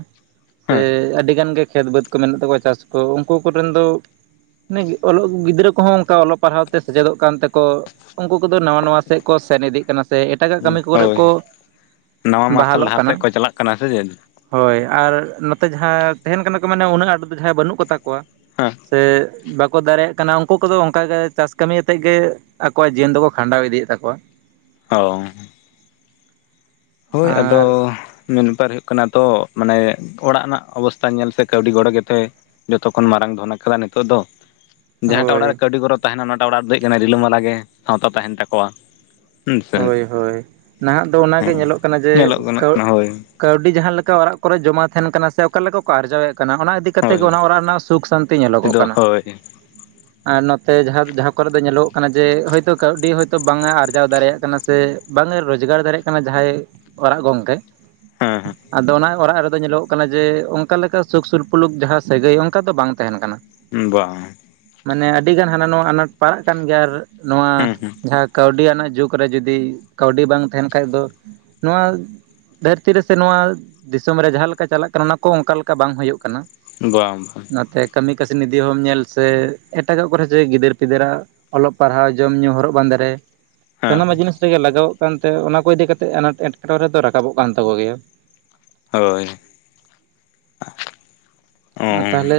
ᱥᱮ ᱦᱮᱸ ᱟᱹᱰᱤᱜᱟᱱ ᱜᱮ ᱠᱷᱮᱛ ᱵᱟᱹᱫᱽ ᱠᱚ ᱢᱮᱱᱟᱜ ᱛᱟᱠᱚᱣᱟ ᱪᱟᱥ ᱠᱚ ᱩᱱᱠᱩ ᱠᱚᱨᱮᱱ ᱫᱚ ᱢᱮ ᱚᱞᱚᱜ ᱜᱤᱫᱽᱨᱟᱹ ᱠᱚᱦᱚᱸ ᱚᱱᱠᱟ ᱚᱞᱚᱜ ᱯᱟᱲᱦᱟᱣ ᱛᱮ ᱥᱮᱪᱮᱫᱚᱜ ᱠᱟᱱ ᱛᱮᱠᱚ ᱩᱱᱠᱩ ᱠᱚᱫᱚ ᱱᱟᱶᱟ ᱱᱟᱶᱟ ᱥᱮᱫ ᱠᱚ ᱥᱮᱱ ᱤᱫᱤᱜ ᱠᱟᱱᱟ ᱥᱮ ᱮᱴᱟᱜᱟᱜ ᱠᱟᱹᱢᱤ ᱠᱚᱨᱮ ᱠᱚ ᱱᱟᱶᱟ ᱢᱟᱨᱥᱟᱞ ᱵᱟᱦᱟᱞᱚᱜ ᱰᱟᱦᱟᱨ ᱥᱮᱫ ᱠᱟᱱᱟ ᱠᱚ ᱪᱟᱞᱟᱜ ᱠᱟᱱᱟ ᱥᱮ? ᱦᱳᱭ ᱟᱨ ᱱᱚᱛᱮ ᱡᱟᱦᱟᱸ ᱛᱟᱦᱮᱱ ᱠᱟᱱᱟ ᱠᱚ ᱢᱮᱟᱱᱮ ᱩᱱᱟᱹᱜ ᱟᱸᱴ ᱫᱚ ᱡᱟᱦᱟᱸᱭ ᱵᱟᱹᱱᱩᱜ ᱠᱚᱛᱟ ᱠᱚᱣᱟ᱾ ᱦᱮᱸ ᱥᱮ ᱵᱟᱠ ᱠᱚ ᱫᱟᱲᱮᱭᱟᱜ ᱠᱟᱱᱟ ᱩᱱᱠᱩ ᱠᱚᱫᱚ ᱚᱱᱠᱟᱜ ᱪᱟᱥ ᱠᱟᱹᱢᱤᱭᱟᱛᱮᱫ ᱜᱮ ᱟᱠᱚᱣᱟᱜ ᱡᱤᱭᱚᱱ ᱫᱚᱠᱚ ᱠᱷᱟᱸᱰᱟᱣ ᱤᱫᱤᱭᱮᱫ ᱛᱟᱠᱚᱣᱟ᱾ ᱦᱚᱣ ᱦᱳᱭ ᱟᱫᱚ ᱟᱨ ᱢᱮᱱ ᱵᱮᱯᱟᱨ ᱦᱩᱭᱩᱜ ᱠᱟᱱᱟ ᱛᱚ ᱢᱟᱱᱮ ᱚᱲᱟᱜ ᱨᱮᱱᱟᱜ ᱚᱵᱚᱥᱛᱟ ᱧᱮᱞ ᱥᱮ ᱠᱟᱹᱣᱰᱤ ᱜᱚᱲᱚ ᱜᱮᱛᱮ ᱡᱚᱛᱚ ᱠᱷᱚᱱ ᱢᱟᱨᱟᱝ ᱫᱷᱚᱱ ᱟᱠᱟᱫᱟ ᱱᱤᱛᱚᱜ ᱫᱚ ᱡᱟᱦᱟᱸᱴᱟᱜ ᱚᱲᱟᱜ ᱦᱳᱭ ᱨᱮ ᱠᱟᱹᱣᱰᱤ ᱠᱚᱚᱨᱚ ᱛᱟᱦᱮᱱᱟ ᱚᱱᱟᱴᱟᱜ ᱚᱲᱟᱜ ᱨᱮᱫᱚ ᱦᱩᱭᱩᱜ ᱠᱟᱱᱟ ᱨᱤᱞᱟᱹᱢᱟᱞᱟ ᱜᱮ ᱥᱟᱶᱛᱟ ᱛᱟᱦᱮᱱ ᱛᱟᱠᱚᱣᱟ ᱦᱮᱸ ᱥᱮ ᱦᱳᱭ ᱦᱳᱭ ᱱᱟᱦᱟᱜ ᱫᱚ ᱚᱱᱟᱜᱮ ᱦᱮᱸ ᱧᱮᱞᱚᱜ ᱠᱟᱱᱟ ᱡᱮ ᱧᱮᱞᱚᱜ ᱜᱟᱱᱚᱜ ᱠᱟᱹᱣ ᱠᱟᱱᱟ ᱦᱳᱭ ᱠᱟᱹᱣᱰᱤ ᱡᱟᱦᱟᱸ ᱞᱮᱠᱟ ᱚᱲᱟᱜ ᱠᱚᱨᱮ ᱡᱚᱢᱟ ᱛᱟᱦᱮᱱ ᱠᱟᱱᱟ ᱥᱮ ᱚᱠᱟ ᱞᱮᱠᱟ ᱠᱚ ᱟᱨᱡᱟᱣᱮᱫ ᱠᱟᱱᱟ ᱚᱱᱟ ᱤᱫᱤ ᱠᱟᱛᱮ ᱜᱮ ᱦᱳᱭ ᱚᱱᱟ ᱚᱲᱟᱜ ᱨᱮᱱᱟᱜ ᱥᱩᱠ ᱥᱟᱱᱛᱤ ᱧᱮᱞᱚᱜᱚᱜ ᱛᱮᱫᱚ ᱠᱟᱱᱟ ᱦᱳᱭ ᱟᱨ ᱱᱚᱛᱮ ᱡᱟᱦᱟᱸ ᱡᱟᱦᱟᱸ ᱠᱚᱨᱮ ᱫᱚ ᱧᱮᱞᱚᱜ ᱠᱟᱱᱟ ᱡᱮ ᱦᱭᱛᱳ ᱠᱟᱹᱣᱰᱤ ᱦᱭᱛᱳ ᱵᱟᱝ ᱮ ᱟᱨᱡᱟᱣ ᱫᱟᱲᱮᱭᱟᱜ ᱥᱮ ᱵᱟᱝᱮ ᱨᱳᱡᱽᱜᱟᱨ ᱫᱟᱲᱮᱭᱟᱜ ᱠᱟᱱᱟ ᱡᱟᱦᱟᱸᱭ ᱚᱲᱟᱜ ᱜᱚᱝᱠᱮ ᱦᱮᱸ ᱟᱫᱚ ᱚᱱᱟ ᱚᱲᱟᱜ ᱨᱮᱫᱚ ᱧᱮᱞᱚᱜ ᱠᱟᱱᱟ ᱡᱮ ᱚᱱᱠᱟ ᱞᱮᱠᱟ ᱥᱩᱠ ᱥᱩᱨᱯᱩᱨᱩᱞᱩᱠ ᱡᱟᱦᱟᱸ ᱥᱟᱹᱜᱟᱹᱭ ᱚᱱᱠᱟ ᱫᱚ ᱵᱟᱝ ᱛᱟᱦᱮᱱ ᱠᱟᱱᱟ ᱵᱟᱝ ᱢᱟᱱᱮ ᱟᱹᱰᱤᱜᱟᱱ ᱦᱟᱱᱟ ᱱᱚᱣᱟᱣᱟ ᱟᱱᱟᱴ ᱯᱟᱲᱟᱜ ᱠᱟᱱ ᱜᱮᱭᱟ ᱟᱨ ᱱᱚᱣᱟ ᱦᱮᱸ ᱦᱮᱸ ᱡᱟᱦᱟᱸ ᱠᱟᱹᱣᱰᱤ ᱟᱱᱟᱜ ᱡᱩᱜᱽ ᱠᱚᱨᱮ ᱡᱩᱫᱤ ᱠᱟᱹᱣᱰᱤ ᱵᱟᱝ ᱛᱟᱦᱮᱱ ᱠᱷᱟᱡ ᱫᱚ ᱱᱚᱶᱟ ᱫᱷᱟᱹᱨᱛᱤ ᱨᱮᱥᱮ ᱱᱚᱣᱟ ᱫᱤᱥᱚᱢ ᱨᱮ ᱡᱟᱦᱟᱸ ᱞᱮᱠᱟ ᱪᱟᱞᱟᱜ ᱠᱟᱱᱟ ᱚᱱᱟ ᱠᱚ ᱚᱱᱠᱟ ᱞᱮᱠᱟ ᱵᱟᱝ ᱦᱩᱭᱩᱜ ᱠᱟᱱᱟ᱾ ᱵᱟᱝ ᱵᱟᱝ ᱱᱚᱛᱮ ᱠᱟᱹᱢᱤ ᱠᱟᱹᱥᱱᱤ ᱫᱤᱦᱚᱸᱢ ᱧᱮᱞ ᱥᱮ ᱮᱴᱟᱜᱟᱜ ᱠᱚᱨᱮ ᱡᱮ ᱜᱤᱫᱟᱹᱨ ᱯᱤᱫᱟᱹᱨᱟᱜ, ᱚᱞᱚᱜ ᱯᱟᱲᱦᱟᱣ ᱡᱚᱢ ᱧᱩ ᱦᱚᱨᱚᱜ ᱵᱟᱸᱫᱮ ᱨᱮ ᱦᱮᱸ ᱥᱟᱱᱟᱢᱟᱜ ᱡᱤᱱᱤᱥ ᱨᱮᱜᱮ ᱞᱟᱜᱟᱣᱚᱜ ᱠᱟᱱᱛᱮ ᱚᱱᱟ ᱠᱚ ᱤᱫᱤ ᱠᱟᱛᱮᱫ ᱟᱱᱟᱴ ᱮᱴᱠᱮᱴᱚᱬᱮ ᱫᱚ ᱨᱟᱠᱟᱵᱚᱜ ᱠᱟᱱ ᱛᱟᱠᱚ ᱜᱮᱭᱟ ᱦᱳᱭ ᱚ ᱟᱨ ᱛᱟᱦᱚᱞᱮ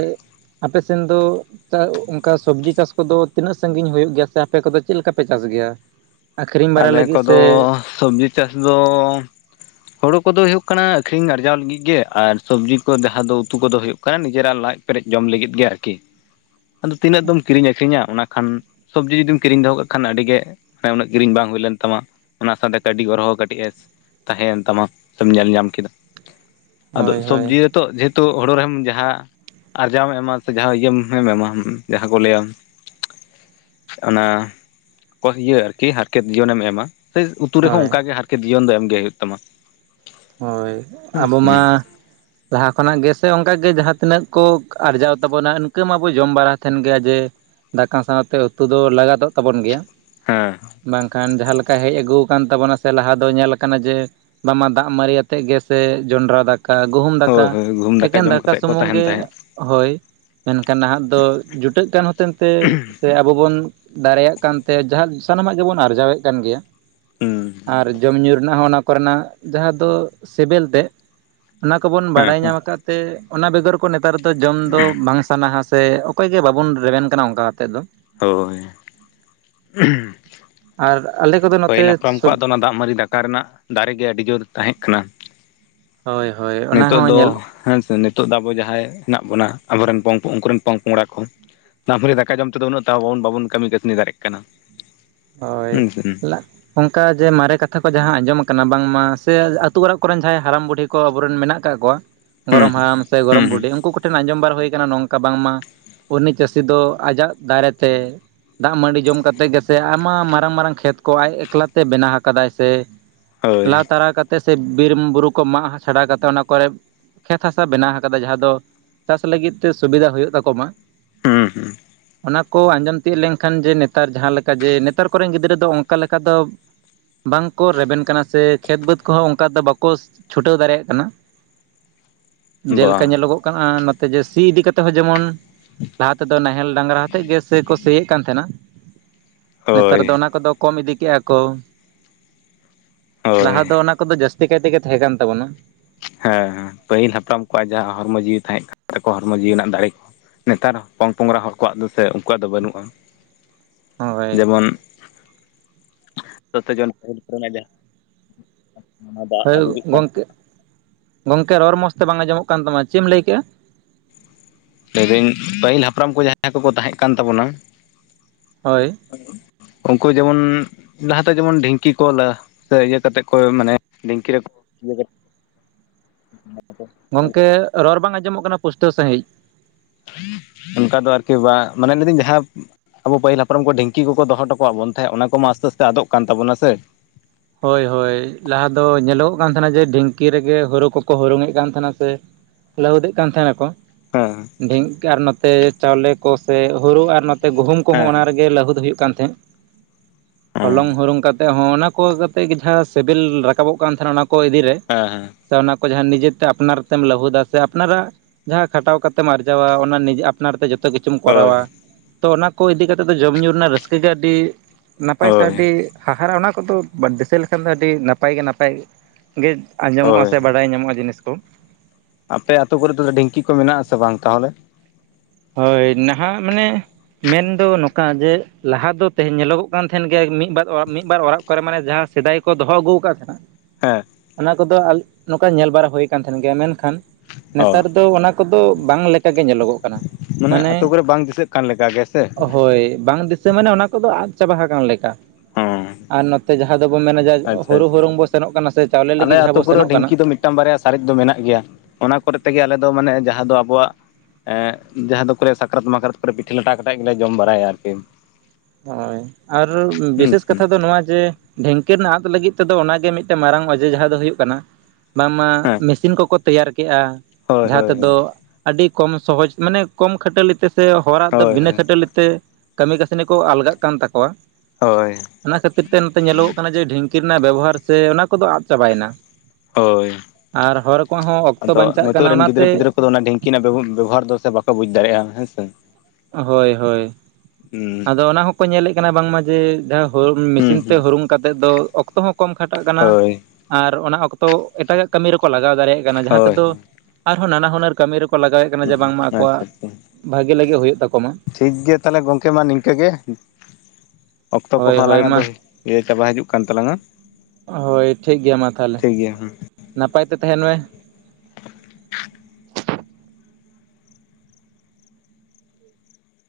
ᱟᱯᱮ ᱥᱮᱱ ᱫᱚ <unintelligible> ᱚᱱᱠᱟ ᱥᱚᱵᱽᱡᱤ ᱪᱟᱥ ᱠᱚᱫᱚ ᱛᱤᱱᱟᱹᱜ ᱥᱟᱺᱜᱤᱧ ᱦᱩᱭᱩᱜ ᱜᱮᱭᱟ ᱥᱮ ᱟᱯᱮ ᱠᱚᱫᱚ ᱪᱮᱜ ᱞᱮᱠᱟᱯᱮ ᱪᱟᱥ ᱜᱮᱭᱟ ᱟᱹᱠᱷᱨᱤᱧ ᱵᱟᱲᱟ ᱟᱞᱮ ᱞᱟᱹᱜᱤᱫ ᱥᱮ ᱠᱚᱫᱚ ᱥᱚᱵᱽᱡᱤ ᱪᱟᱥ ᱫᱚ ᱦᱳᱲᱳ ᱠᱚᱫᱚ ᱦᱩᱭᱩᱜ ᱠᱟᱱᱟ ᱟᱹᱷᱨᱤᱧ ᱟᱨᱡᱟᱣ ᱞᱟᱹᱜᱤᱫ ᱜᱮ ᱟᱨ ᱥᱚᱵᱽᱡᱤ ᱠᱚ ᱡᱟᱦᱟᱸ ᱫᱚ ᱩᱛᱩ ᱠᱚᱫᱚ ᱦᱩᱭᱩᱜ ᱠᱟᱱᱟ ᱱᱤᱡᱮᱨᱟᱜ ᱞᱟᱡ ᱠᱟᱹᱴᱤᱡ ᱡᱚᱢ ᱞᱟᱹᱜᱤᱫ ᱜᱮ ᱟᱨᱠᱤ <inaudible> ᱟᱫᱚ ᱛᱤᱱᱟᱹᱜ ᱫᱚᱢ ᱠᱤᱨᱤᱧ ᱟᱠᱷᱨᱤᱧᱟ ᱚᱱᱟ ᱠᱷᱟᱱ ᱥᱚᱵᱽᱡᱤ ᱡᱩᱫᱤᱢ ᱠᱤᱨᱤᱧ ᱫᱚᱦᱚ ᱠᱟᱜ ᱠᱷᱟᱱ ᱟᱹᱰᱤ ᱜᱮ ᱠᱤᱨᱤᱧ ᱵᱟᱝ ᱦᱩᱭ ᱞᱮᱱ ᱛᱟᱢᱟ ᱚᱱᱟ ᱥᱟᱶᱛᱮ ᱠᱟᱰᱤ ᱜᱚᱨ ᱦᱚᱸ ᱠᱟᱹᱴᱤᱡ ᱮ ᱛᱟᱦᱮᱸᱭᱮᱱ ᱛᱟᱢᱟ ᱥᱮᱢ ᱧᱮᱞ ᱧᱟᱢ ᱠᱮᱫᱟ ᱟᱫᱚ ᱦᱳᱭ ᱦᱳᱭ ᱥᱚᱵᱽᱡᱤ ᱨᱮ ᱛᱚᱜ ᱡᱮᱦᱮᱛᱩ ᱦᱳᱲᱳ ᱨᱮᱢ ᱡᱟᱦᱟᱸ ᱟᱨᱡᱟᱣ ᱮᱢ ᱮᱢᱟ ᱥᱮ ᱡᱟᱦᱟᱸ ᱤᱭᱟᱹᱢ ᱮᱢᱟ ᱡᱟᱦᱟᱸ ᱠᱚ ᱞᱟᱹᱭᱟ ᱚᱱᱟ ᱠᱚ ᱤᱭᱟᱹ <unintelligible> ᱦᱟᱨᱠᱮᱛ ᱡᱤᱭᱚᱱᱮᱢ ᱮᱢᱟ ᱥᱮ ᱩᱛᱩ ᱨᱮᱦᱚᱸ ᱦᱳᱭ ᱚᱱᱠᱟᱜᱮ ᱦᱟᱨᱠᱮᱛ ᱡᱤᱭᱚᱱ ᱫᱚ ᱮᱢᱜᱮ ᱦᱩᱭᱩᱜ ᱛᱟᱢᱟ ᱦᱚᱭ ᱦᱮᱸ ᱟᱵᱚ ᱢᱟ ᱞᱟᱦᱟ ᱠᱷᱚᱱᱟᱜ ᱜᱮᱥᱮ ᱚᱱᱠᱟ ᱜᱮ ᱡᱟᱦᱟᱸ ᱛᱤᱱᱟᱹᱜ ᱠᱚ ᱟᱨᱡᱟᱣ ᱛᱟᱵᱚᱱᱟ ᱤᱱᱠᱟᱹ ᱢᱟᱵᱚ ᱡᱚᱢ ᱵᱟᱲᱟ ᱛᱷᱮᱱ ᱜᱮᱭᱟ ᱡᱮ ᱫᱟᱠᱟ ᱥᱟᱶᱛᱮ ᱩᱛᱩ ᱫᱚ ᱞᱟᱜᱟᱛᱚᱜ ᱛᱟᱵᱚᱱ ᱜᱮᱭᱟ ᱦᱮᱸ ᱵᱟᱝᱠᱷᱟᱱ ᱡᱟᱦᱟᱸ ᱞᱮᱠᱟ ᱦᱮᱡ ᱟᱹᱜᱩ ᱠᱟᱱ ᱛᱟᱵᱚᱱᱟ ᱥᱮ ᱞᱟᱦᱟ ᱫᱚ ᱧᱮᱞ ᱟᱠᱟᱱᱟ ᱡᱮ ᱵᱟᱝ ᱢᱟ ᱫᱟᱜ ᱢᱟᱹᱨᱤ ᱟᱛᱮᱫ ᱜᱮᱥᱮ ᱡᱚᱸᱰᱨᱟ ᱫᱟᱠ ᱠᱟ ᱜᱩᱦᱩᱢ ᱫᱟᱠᱟ ᱦᱳᱭ ᱦᱳᱭ ᱜᱩᱦᱩᱢ ᱮᱠᱮᱱ ᱡᱚᱢ ᱫᱟᱠᱟ ᱠᱟᱛᱮᱫ ᱠᱚ ᱥᱩᱢᱩᱝ ᱛᱟᱦᱮᱱ ᱜᱮ ᱛᱟᱦᱮᱸᱫ ᱦᱚᱭ ᱢᱮᱱᱠᱷᱟᱱ ᱱᱟᱦᱟᱜ ᱫᱚ ᱡᱩᱴᱟᱹᱜ ᱠᱟᱱ ᱦᱚᱛᱮᱱ ᱛᱮ ᱛᱮ ᱟᱵᱚ ᱵᱚᱱ ᱫᱟᱨᱮᱭᱟᱜ ᱠᱟᱱᱛᱮ ᱡᱟᱦᱟᱸ ᱥᱟᱱᱟᱢᱟᱜ ᱜᱮᱵᱚᱱ ᱟᱨᱡᱟᱣᱮᱜ ᱠᱟᱱ ᱜᱮᱭᱟ ᱦᱩᱸ ᱟᱨ ᱡᱚᱢᱧᱩ ᱨᱮᱱᱟᱜ ᱦᱚᱸ ᱚᱱᱟ ᱠᱚᱨᱮᱱᱟᱜ ᱡᱟᱦᱟᱸ ᱫᱚ ᱥᱮᱵᱮᱞ ᱛᱮᱜ ᱚᱱᱟ ᱠᱚᱵᱚᱱ ᱵᱟᱲᱟᱭ ᱧᱟᱢ ᱟᱠᱟᱜ ᱛᱮ ᱚᱱᱟ ᱵᱮᱜᱚᱨ ᱠᱚ ᱱᱮᱛᱟᱨ ᱫᱚ ᱡᱚᱢ ᱫᱚ ᱵᱟᱝ ᱥᱟᱱᱟᱦᱟ ᱥᱮ ᱚᱠᱚᱭ ᱜᱮ ᱵᱟᱵᱚᱱ ᱨᱮᱵᱮᱱ ᱠᱟᱱᱟ ᱚᱱᱠᱟ ᱠᱟᱛᱮᱫ ᱫᱚ ᱦᱳᱭ <unintelligible> ᱟᱨ ᱟᱞᱮ ᱠᱚᱫᱚ ᱱᱚᱛᱮ ᱯᱟᱹᱦᱤᱞ ᱦᱟᱯᱲᱟᱢ ᱥᱚᱵ ᱠᱚᱣᱟᱜ ᱫᱚ ᱚᱱᱟ ᱫᱟᱜᱢᱟᱹᱨᱤ ᱫᱟᱠᱟ ᱟᱠᱟ ᱨᱮᱱᱟᱜ ᱫᱟᱨᱮ ᱜᱮ ᱟᱹᱰᱤ ᱡᱳᱨ ᱛᱟᱦᱮᱸᱜ ᱠᱟᱱᱟ ᱦᱳᱭ ᱦᱳᱭ ᱚᱱᱟ ᱱᱤᱛᱚᱜ ᱦᱚᱸ ᱫᱚ ᱧᱮᱞ ᱦᱮᱸᱥᱮ ᱱᱤᱛᱚᱜ ᱫᱚ ᱟᱵᱚ ᱡᱟᱦᱟᱸᱭ ᱦᱮᱱᱟᱜ ᱵᱚᱱᱟ ᱟᱵᱚᱨᱮᱱ ᱯᱚᱝᱯᱚᱝ ᱩᱱᱠᱩ ᱨᱮᱱ ᱯᱚᱝᱯᱚᱝᱲᱟ ᱠᱚ ᱫᱟᱜ ᱢᱟᱹᱲᱤ ᱫᱟᱠᱟ ᱡᱚᱢ ᱛᱮᱫᱚ ᱩᱱᱟᱹᱜ ᱛᱟᱣᱵᱚᱱ ᱵᱟᱵᱚᱱ ᱠᱟᱹᱢᱤ ᱠᱟᱹᱥᱱᱤ ᱫᱟᱲᱮᱜ ᱠᱟᱱᱟ ᱦᱳᱭ ᱦᱩᱸ ᱦᱩᱸ ᱞᱟᱜ ᱚᱝᱠᱟ ᱡᱮ ᱢᱟᱨᱮ ᱠᱟᱛᱷᱟ ᱠᱚ ᱡᱟᱦᱟᱸ ᱟᱸᱡᱚᱢ ᱟᱠᱟᱱᱟ ᱵᱟᱝᱢᱟ ᱥᱮ ᱟᱹᱛᱩ ᱚᱨᱟᱜ ᱠᱚᱨᱮᱱ ᱡᱟᱦᱟᱸᱭ ᱦᱟᱨᱟᱢ ᱵᱩᱰᱷᱤ ᱠᱚ ᱟᱵᱚᱨᱮᱱ ᱢᱮᱱᱟᱜ ᱠᱟᱜ ᱠᱚᱣᱟ ᱦᱩᱸ ᱜᱚᱨᱚᱢ ᱦᱟᱨᱟᱢ ᱥᱮ ᱦᱩᱸ ᱜᱚᱨᱚᱢ ᱦᱩᱸ ᱵᱩᱰᱷᱤ ᱩᱱᱠᱩ ᱠᱚᱴᱷᱮᱱ ᱟᱸᱡᱚᱢ ᱵᱟᱨ ᱦᱩᱭ ᱟᱠᱟᱱᱟ ᱱᱚᱝᱠᱟ ᱵᱟᱝᱢᱟ ᱩᱱᱤ ᱪᱟᱹᱥᱤ ᱫᱚ ᱟᱡᱟᱜ ᱫᱟᱨᱮᱛᱮ ᱫᱟᱜ ᱢᱟᱹᱰᱤ ᱡᱚᱢ ᱠᱟᱛᱮ ᱜᱮ ᱥᱮ ᱟᱭᱢᱟ ᱢᱟᱨᱟᱝ ᱢᱟᱨᱟᱝ ᱠᱷᱮᱛ ᱠᱚ ᱟᱡ ᱮᱠᱞᱟᱛᱮ ᱵᱮᱱᱟ ᱟᱠᱟᱫᱟᱭ ᱥᱮ ᱦᱳᱭ ᱞᱟ ᱛᱟᱨᱟ ᱠᱟ ᱛᱮ ᱥᱮ ᱵᱤᱨ ᱵᱩᱨᱩ ᱠᱚ ᱢᱟᱜ ᱪᱷᱟᱰᱟ ᱠᱟᱛᱮᱜ ᱚᱱᱟ ᱠᱚᱨᱮ ᱠᱷᱮᱛ ᱦᱟᱥᱟ ᱵᱮᱱᱟ ᱦᱟᱠᱟᱫᱟ ᱡᱟᱦᱟᱸ ᱫᱚ ᱪᱟᱥ ᱞᱟᱹᱜᱤᱫ ᱛᱮ ᱥᱩᱵᱤᱫᱟ ᱦᱩᱭᱩᱜ ᱛᱟᱠᱚ ᱢᱟ ᱦᱩᱸ ᱦᱩᱸ ᱚᱱᱟ ᱠᱚ ᱟᱸᱡᱚᱢ ᱛᱤᱭᱳᱜ ᱞᱮᱝᱠᱷᱟᱱ ᱡᱮ ᱱᱮᱛᱟᱨ ᱡᱟᱦᱟᱸ ᱞᱮᱠ ᱠᱟ ᱡᱮ ᱱᱮᱛᱟᱨ ᱠᱚᱨᱮᱱ ᱜᱤᱫᱽᱨᱟᱹ ᱫᱚ ᱚᱝᱠᱟ ᱞᱮᱠᱟ ᱫᱚ ᱵᱟᱝᱠᱚ ᱨᱮᱵᱮᱱ ᱠᱟᱱᱟ ᱥᱮ ᱠᱷᱮᱛ ᱵᱟᱹᱫᱽ ᱠᱚᱦᱚᱸ ᱚᱝᱠᱟ ᱫᱚ ᱵᱟᱠᱚ ᱪᱷᱩᱴᱟᱹᱣ ᱫᱟᱨᱮᱭᱟᱜ ᱠᱟᱱᱟ <inaudible> ᱡᱮᱞᱮᱠᱟ ᱵᱟᱝ ᱧᱮᱞᱚᱜᱚᱜ ᱠᱟᱱᱟ ᱱᱚᱛᱮ ᱡᱮ ᱥᱤ ᱤᱫᱤ ᱠᱟᱛᱮ ᱦᱚᱸ ᱡᱮᱢᱚᱱ ᱞᱟᱦᱟ ᱛᱮᱫᱚ ᱱᱟᱦᱮᱞ ᱰᱟᱝᱨᱟ ᱛᱮᱫ ᱜᱮ ᱥᱮ ᱠᱚ ᱥᱮᱭᱮᱜ ᱠᱟᱱ ᱛᱟᱸᱦᱮᱱᱟ ᱱᱮᱛᱟᱨ ᱦᱳᱭ ᱫᱚ ᱚᱱᱟ ᱠᱚᱫᱚ ᱠᱚᱢ ᱤᱫᱤ ᱠᱮᱜᱼᱟ ᱠᱚ ᱦᱳᱭ ᱞᱟᱦᱟ ᱫᱚ ᱚᱱᱟ ᱠᱚᱫᱚ ᱡᱟᱹᱥ <unintelligible> ᱛᱷᱟᱦᱮᱸ ᱠᱟᱱ ᱛᱟᱵᱚᱱᱟ ᱦᱮᱸ ᱦᱮᱸ ᱯᱟᱹᱦᱤᱞ ᱦᱟᱯᱲᱟᱢ ᱠᱚᱣᱟᱜ ᱡᱟᱦᱟᱸ ᱦᱚᱲᱢᱚ ᱡᱤᱣᱤ ᱛᱟᱦᱮᱸ ᱠᱟᱱ ᱛᱟᱠᱚᱣᱟ ᱦᱚᱲᱢᱚ ᱡᱤᱣᱤ ᱨᱮᱱᱟᱜ ᱫᱟᱲᱮ ᱠᱚ ᱱᱮᱛᱟᱨ ᱯᱚᱝ ᱯᱚᱝᱨᱟ ᱦᱚᱨ ᱠᱚᱣᱟᱜ ᱫᱚ ᱥᱮ ᱩᱱᱠᱩᱣᱟᱜ ᱫᱚ ᱵᱟᱹᱱᱩᱜᱼᱟ ᱦᱳᱭ ᱡᱮᱢᱚᱱ ᱛᱚᱛᱚ ᱡᱚᱱ <inaudible> ᱦᱳᱭ ᱜᱚᱝᱠᱮ ᱜᱚᱝᱠᱮ ᱨᱚᱨ ᱢᱚᱡᱽ ᱛᱮ ᱵᱟᱝ ᱟᱸᱡᱚᱢᱚᱜ ᱠᱟᱱ ᱛᱟᱢᱟ ᱪᱮᱜ ᱮᱢ ᱞᱟᱹᱭ ᱠᱮᱜᱼᱟ ᱞᱟᱹᱭ ᱫᱟᱹᱧ ᱯᱟᱹᱦᱤᱞ ᱦᱟᱯᱲᱟᱢ ᱠᱚ ᱡᱟᱦᱟᱸᱭ ᱠᱚᱠᱚ ᱛᱟᱦᱮᱸᱜ ᱠᱟᱱ ᱛᱟᱵᱚᱱᱟ ᱦᱳᱭ ᱩᱜᱠᱩ ᱡᱮᱢᱚᱱ ᱞᱟᱦᱟᱛᱮ ᱡᱮᱢᱚᱱ ᱰᱷᱤᱝᱠᱤ ᱠᱚ ᱞᱟᱹ ᱥᱮ ᱤᱭᱟᱹ ᱠᱟᱛᱮᱜ ᱠᱚ ᱢᱟᱱᱮ ᱰᱷᱤᱝᱠᱤ ᱨᱮ ᱠᱚ ᱤᱭᱟᱹ ᱠᱟᱛᱮᱜ <unintelligible> ᱜᱚᱝᱠᱮ ᱨᱚᱨ ᱵᱟᱝ ᱟᱸᱡᱚᱢᱚᱜ ᱠᱟᱱᱟ ᱯᱩᱥᱴᱟᱹᱣ ᱥᱟᱺᱦᱤᱡ ᱚᱱᱠᱟ ᱫᱚ ᱟᱨᱠᱤ ᱵᱟ ᱢᱟᱱᱮ ᱞᱟᱹᱭᱫᱟᱹᱧ ᱡᱟᱦᱟᱸᱭᱟᱜ ᱟᱵᱚ ᱯᱟᱹᱦᱤᱞ ᱦᱟᱯᱲᱚᱢ ᱠᱚ ᱰᱷᱤᱝᱤ ᱠᱚᱠᱚ ᱫᱚᱦᱚ ᱴᱚᱠᱣᱟᱜᱼᱵᱚᱱ ᱛᱟᱦᱮᱸᱜ ᱚᱱᱟ ᱠᱚᱢᱟ ᱟᱥᱛᱮ ᱟᱥᱛᱮ ᱟᱫᱚᱜ ᱠᱟᱱ ᱛᱟᱵᱚᱱᱟ ᱥᱮ ᱦᱳᱭ ᱦᱳᱭ ᱞᱟᱦᱟ ᱫᱚ ᱧᱮᱞᱚᱜᱚᱜ ᱠᱟᱱ ᱛᱟᱸᱦᱮᱱᱟ ᱡᱮ ᱰᱷᱤᱝᱠᱤ ᱨᱮᱜᱮ ᱦᱳᱨᱳ ᱠᱚᱠᱚ ᱦᱩᱨᱩᱝ ᱮᱜ ᱠᱟᱱ ᱛᱟᱸᱦᱮᱱᱟ ᱥᱮ ᱞᱟᱹᱦᱩᱫᱮᱜ ᱠᱟᱱ ᱛᱟᱸᱦᱮᱱᱟ ᱠᱚ ᱦᱮᱸ ᱰᱷᱤᱝ ᱟᱨ ᱱᱚᱛᱮ ᱪᱟᱣᱞᱮ ᱠᱚ ᱥᱮ ᱦᱩᱲᱩ ᱟᱨ ᱱᱚ ᱜᱩᱦᱩᱢ ᱠᱚᱦᱚᱸ ᱦᱮᱸ ᱚᱱᱟ ᱨᱮᱜᱮ ᱞᱟᱹᱦᱩᱫ ᱦᱩᱭᱩᱜ ᱠᱟᱱ ᱛᱟᱸᱦᱮᱫ ᱦᱮᱸ ᱦᱚᱞᱚᱝ ᱦᱩᱲᱩᱝ ᱠᱟᱛᱮᱫ ᱦᱚᱸ ᱚᱱᱟ ᱠᱚ ᱠᱟᱛᱮ ᱜᱮ ᱡᱟᱦᱟᱸ ᱥᱮᱵᱮᱞ ᱨᱟᱠᱟᱵᱚᱜ ᱠᱟᱱ ᱛᱟᱸᱦᱮᱱᱟ ᱚᱱᱟ ᱠᱚ ᱤᱫᱤ ᱨᱮ ᱦᱮᱸ ᱦᱮᱸ ᱥᱮ ᱚᱱᱟ ᱠᱚ ᱡᱟᱦᱟᱸ ᱱᱤᱡᱮᱛᱮ ᱟᱯᱱᱟᱨ ᱛᱮᱢ ᱞᱟᱹᱦᱩ ᱫᱟ ᱥᱮ ᱟᱯᱱᱟᱨᱟᱜ ᱡᱟᱦᱟᱸ ᱠᱷᱟᱴᱟᱣ ᱠᱟᱛᱮᱢ ᱟᱨᱡᱟᱣᱟ ᱚᱱᱟ ᱱᱤᱡᱮ ᱟᱯᱱᱟᱨ ᱛᱮ ᱡᱚᱛᱚ ᱠᱤᱪᱷᱩᱢ ᱦᱳᱭ ᱠᱚᱨᱟᱣᱟ ᱛᱚ ᱚᱱᱟ ᱠᱚ ᱤᱫᱤ ᱠᱟᱛᱮ ᱫᱚ ᱡᱚᱢᱼ ᱧᱩ ᱨᱮᱱᱟᱜ ᱨᱟᱹᱥᱠᱟᱹ ᱜᱮ ᱟᱹᱰᱤ ᱱᱟᱯᱟᱭ ᱥᱮ ᱦᱳᱭ ᱟᱹᱰᱤ ᱦᱟᱦᱟᱨᱟ ᱚᱱᱟ ᱠᱚᱫᱚ ᱫᱤᱥᱟᱹ ᱞᱮᱠᱷᱟᱱ ᱫᱚ ᱟᱹᱰᱤ ᱱᱟᱯᱟᱭ ᱜᱮ ᱱᱟᱯᱟᱭ ᱜᱮ ᱟᱸᱡᱚᱢᱚᱜᱼᱟ ᱦᱳᱭ ᱥᱮ ᱵᱟᱰᱟᱭ ᱧᱟᱢᱚᱜᱼᱟ ᱡᱤᱱᱤᱥ ᱠᱚ ᱟᱯᱮ ᱟᱹᱛᱩ ᱠᱚᱨᱮ ᱫᱚ ᱰᱷᱤᱝᱠᱤ ᱠᱚ ᱢᱮᱱᱟᱜ ᱟᱥᱮ ᱵᱟᱝ ᱛᱟᱦᱞᱮ ᱦᱳᱭ ᱱᱟᱦᱟᱜ ᱢᱟᱱᱮ ᱢᱮᱱ ᱫᱚ ᱱᱚᱝᱠᱟ ᱡᱮ ᱞᱟᱦᱟ ᱫᱚ ᱛᱮᱦᱮᱧ ᱧᱮᱞᱚᱜᱚᱜ ᱠᱟᱱ ᱛᱟᱸᱦᱮᱱ ᱜᱮᱭᱟ ᱢᱤᱫ ᱵᱟᱨ ᱚᱲᱟᱜ ᱢᱤᱫ ᱵᱟᱨ ᱚᱲᱟᱜ ᱚᱠᱟᱨᱮ ᱢᱟᱱᱮ ᱡᱟᱦᱟᱸ ᱥᱮᱫᱟᱭ ᱠᱚ ᱫᱚᱦᱚ ᱟᱹᱜᱩ ᱠᱟᱜ ᱛᱟᱦᱮᱸᱱᱟ ᱦᱮᱸ ᱚᱱᱟ ᱠᱚᱫᱚ ᱱᱚᱝᱠᱟ ᱧᱮᱞ ᱵᱟᱲᱟ ᱦᱩᱭ ᱠᱟᱱ ᱛᱟᱸᱦᱮᱱ ᱜᱮ ᱢᱮᱱᱠᱷᱟᱱ ᱚ ᱱᱮᱛᱟᱨ ᱫᱚ ᱚᱱᱟ ᱠᱚᱫᱚ ᱵᱟᱝ ᱞᱮᱠᱟᱜᱮ ᱧᱮᱞᱚᱜᱚᱜ ᱠᱟᱱᱟ ᱢᱟᱱᱮ ᱟᱹᱛᱳ ᱠᱚᱨᱮ ᱵᱟᱝ ᱫᱤᱥᱟᱹᱜ ᱠᱟᱱ ᱞᱮᱠᱟ ᱜᱮ ᱥᱮ ᱦᱳᱭ ᱵᱟᱝ ᱫᱤᱥᱟᱹ ᱢᱟᱱᱮ ᱚᱱᱟ ᱠᱚᱫᱚ ᱟᱫ ᱪᱟᱵᱟ ᱦᱟᱠᱟᱱ ᱞᱮᱠᱟ ᱦᱮᱸ ᱟᱨ ᱱᱚᱛᱮ ᱡᱟᱦᱟᱸ ᱫᱚ ᱵᱚ ᱢᱮᱱᱟ ᱟᱪᱪᱷᱟ ᱦᱩᱲᱩ ᱟᱪᱪᱷᱟ ᱦᱩᱨᱩᱝ ᱵᱚ ᱥᱮᱱᱚᱜ ᱠᱟᱱᱟ ᱥᱮ ᱪᱟᱣᱞᱮ ᱟᱞᱮ ᱞᱟᱹᱜᱤᱫ ᱡᱟᱦᱟᱸ ᱟᱛᱳ ᱵᱚ ᱠᱚᱨᱮ ᱥᱮᱱᱚᱜ ᱠᱟᱱᱟ ᱰᱷᱤᱝᱠᱤ ᱫᱚ ᱢᱤᱫᱴᱟᱝ ᱵᱟᱨᱮᱭᱟ ᱥᱟᱨᱮᱡ ᱫᱚ ᱢᱮᱱᱟᱜ ᱜᱮᱭᱟ ᱚᱱᱟ ᱠᱚᱨᱮ ᱛᱮᱜᱮ ᱟᱞᱮ ᱫᱚ ᱢᱟᱱᱮ ᱡᱟᱦᱟᱸ ᱫᱚ ᱟᱵᱚᱣᱟᱜ ᱮᱸᱜ ᱡᱟᱦᱟᱸ ᱫᱚᱠᱚ ᱞᱮᱭᱟ ᱥᱟᱠᱨᱟᱛ ᱢᱚᱠᱚᱨ ᱠᱚᱨᱮ ᱯᱤᱴᱷᱟᱹ ᱞᱟᱴᱟ ᱠᱟᱛᱮ ᱜᱮᱞᱮ ᱡᱚᱢ ᱵᱟᱲᱟᱭᱟ ᱟᱨᱠᱤ ᱦᱳᱭ ᱟᱨ ᱦᱩᱸ ᱵᱤᱥᱮᱥ ᱦᱩᱸ ᱠᱟᱛᱷᱟ ᱫᱚ ᱱᱚᱣᱟ ᱡᱮ ᱰᱷᱤᱝᱠᱤ ᱨᱮᱱᱟᱜ ᱟᱫ ᱞᱟᱹᱜᱤᱫ ᱛᱮᱫᱚ ᱚᱱᱟ ᱜᱮ ᱢᱤᱫᱴᱟᱝ ᱢᱟᱨᱟᱝ ᱚᱡᱮ ᱡᱟᱦᱟᱸ ᱫᱚ ᱦᱩᱭᱩᱜ ᱠᱟᱱᱟ ᱵᱟᱝᱢᱟ ᱦᱮᱸ ᱢᱮᱥᱤᱱ ᱠᱚᱠᱚ ᱛᱮᱭᱟᱨ ᱠᱮᱜᱼᱟ ᱦᱳᱭ ᱡᱟᱦᱟᱸ ᱦᱳᱭ ᱛᱮᱫᱚ ᱦᱳᱭ ᱟᱹᱰᱤ ᱠᱚᱢ ᱥᱚᱦᱚᱡᱽ ᱢᱟᱱᱮ ᱠᱚᱢ ᱠᱷᱟᱹᱴᱟᱹᱞᱤ ᱛᱮ ᱥᱮ ᱦᱚᱲᱟᱜ ᱫᱚ ᱦᱳᱭ ᱵᱤᱱᱟᱹ ᱦᱳᱭ᱾ ᱠᱷᱟᱹᱴᱟᱹᱞᱤ ᱛᱮ ᱠᱟᱹᱢᱤ ᱠᱟᱹᱥᱱᱤ ᱠᱚ ᱟᱞᱜᱟᱜ ᱠᱟᱱ ᱛᱟᱠᱚᱣᱟ ᱦᱳᱭ ᱚᱱᱟ ᱠᱷᱟᱹᱛᱤᱨ ᱛᱮ ᱱᱚᱛᱮ ᱧᱮᱞᱚᱜᱚᱜ ᱠᱟᱱᱟ ᱡᱮ ᱰᱷᱤᱝᱠᱤ ᱨᱮᱱᱟᱜ ᱵᱮᱵᱚᱦᱟᱨ ᱥᱮ ᱚᱱᱟ ᱠᱚᱫᱚ ᱟᱫ ᱪᱟᱵᱟᱭᱮᱱᱟ ᱦᱳᱭ ᱟᱨ ᱦᱚᱲ ᱠᱚᱣᱟᱜ ᱦᱚᱸ ᱚᱠᱛᱚ ᱵᱟᱧᱪᱟᱜ ᱠᱟᱱᱟ ᱚᱱᱟᱛᱮ ᱩᱱᱠᱩ ᱫᱚ ᱚᱱᱟ ᱰᱷᱤᱝᱠᱤ ᱨᱮᱱᱟᱜ ᱵᱮᱵ ᱵᱮᱵᱚᱦᱟᱨ ᱫᱚ ᱥᱮ ᱵᱟᱠᱚ ᱵᱩᱡ ᱫᱟᱲᱮᱭᱟᱜᱼᱟ ᱦᱮᱸ ᱥᱮ ᱦᱳᱭ ᱦᱳᱭ ᱦᱩᱸ ᱟᱫᱚ ᱚᱱᱟ ᱦᱚᱸᱠᱚ ᱧᱮᱞᱮᱜ ᱠᱟᱱᱟ ᱵᱟᱝᱢᱟ ᱡᱮ ᱡᱟᱣ <unintelligible> ᱦᱩᱸ ᱢᱮᱥᱤᱱ ᱛᱮ ᱦᱩᱸ ᱦᱩᱲᱩᱝ ᱠᱟ ᱠᱟᱛᱮ ᱫᱚ ᱚᱠᱛᱚ ᱦᱚᱸ ᱠᱚᱢ ᱠᱷᱟᱴᱟᱜ ᱠᱟᱱᱟ ᱦᱳᱭ ᱟᱨ ᱚᱱᱟ ᱚᱠᱛᱚ ᱮᱴᱟᱜᱟᱜ ᱠᱟᱹᱢᱤ ᱨᱮᱠᱚ ᱞᱟᱜᱟᱣ ᱫᱟᱲᱮᱭᱟᱜ ᱠᱟᱱᱟ ᱡᱟᱦᱟᱸ ᱦᱳᱭ ᱛᱮᱫᱚ ᱟᱨᱦᱚᱸ ᱱᱟᱱᱟ ᱦᱩᱱᱟᱹᱨ ᱠᱟᱹᱢᱤ ᱨᱮᱠᱚ ᱠᱚ ᱞᱟᱜᱟᱣᱮᱜ ᱠᱟᱱᱟ ᱡᱮ ᱵᱟᱝᱢᱟ ᱟᱪᱪᱷᱟ ᱟᱠᱚᱣᱟᱜ ᱟᱪᱪᱷᱟ ᱵᱷᱟᱜᱮ ᱞᱟᱹᱜᱤᱫ ᱦᱩᱭᱩᱜ ᱛᱟᱠᱚ ᱢᱟ ᱴᱷᱤᱠ ᱜᱮᱭᱟ ᱛᱟᱞᱦᱮ ᱜᱚᱝᱠᱮ ᱢᱟ ᱱᱤᱝᱠᱟᱹ ᱜᱮ ᱚᱠᱛᱚ ᱦᱳᱭ ᱠᱚᱦᱚᱸ ᱦᱳᱭ ᱟᱞᱟᱝᱟᱜ ᱢᱟ ᱫᱚ ᱤᱭᱟᱹ ᱪᱟᱵᱟ ᱦᱤᱡᱩᱜ ᱠᱟᱱ ᱛᱟᱞᱟᱝᱟ ᱦᱳᱭ ᱴᱷᱤᱠ ᱜᱮᱭᱟ ᱢᱟ ᱛᱟᱦᱞᱮ ᱴᱷᱤᱠ ᱜᱮᱭᱟ ᱦᱮᱸ ᱱᱟᱯᱟᱭ ᱛᱮ ᱛᱟᱸᱦᱮᱱ ᱢᱮ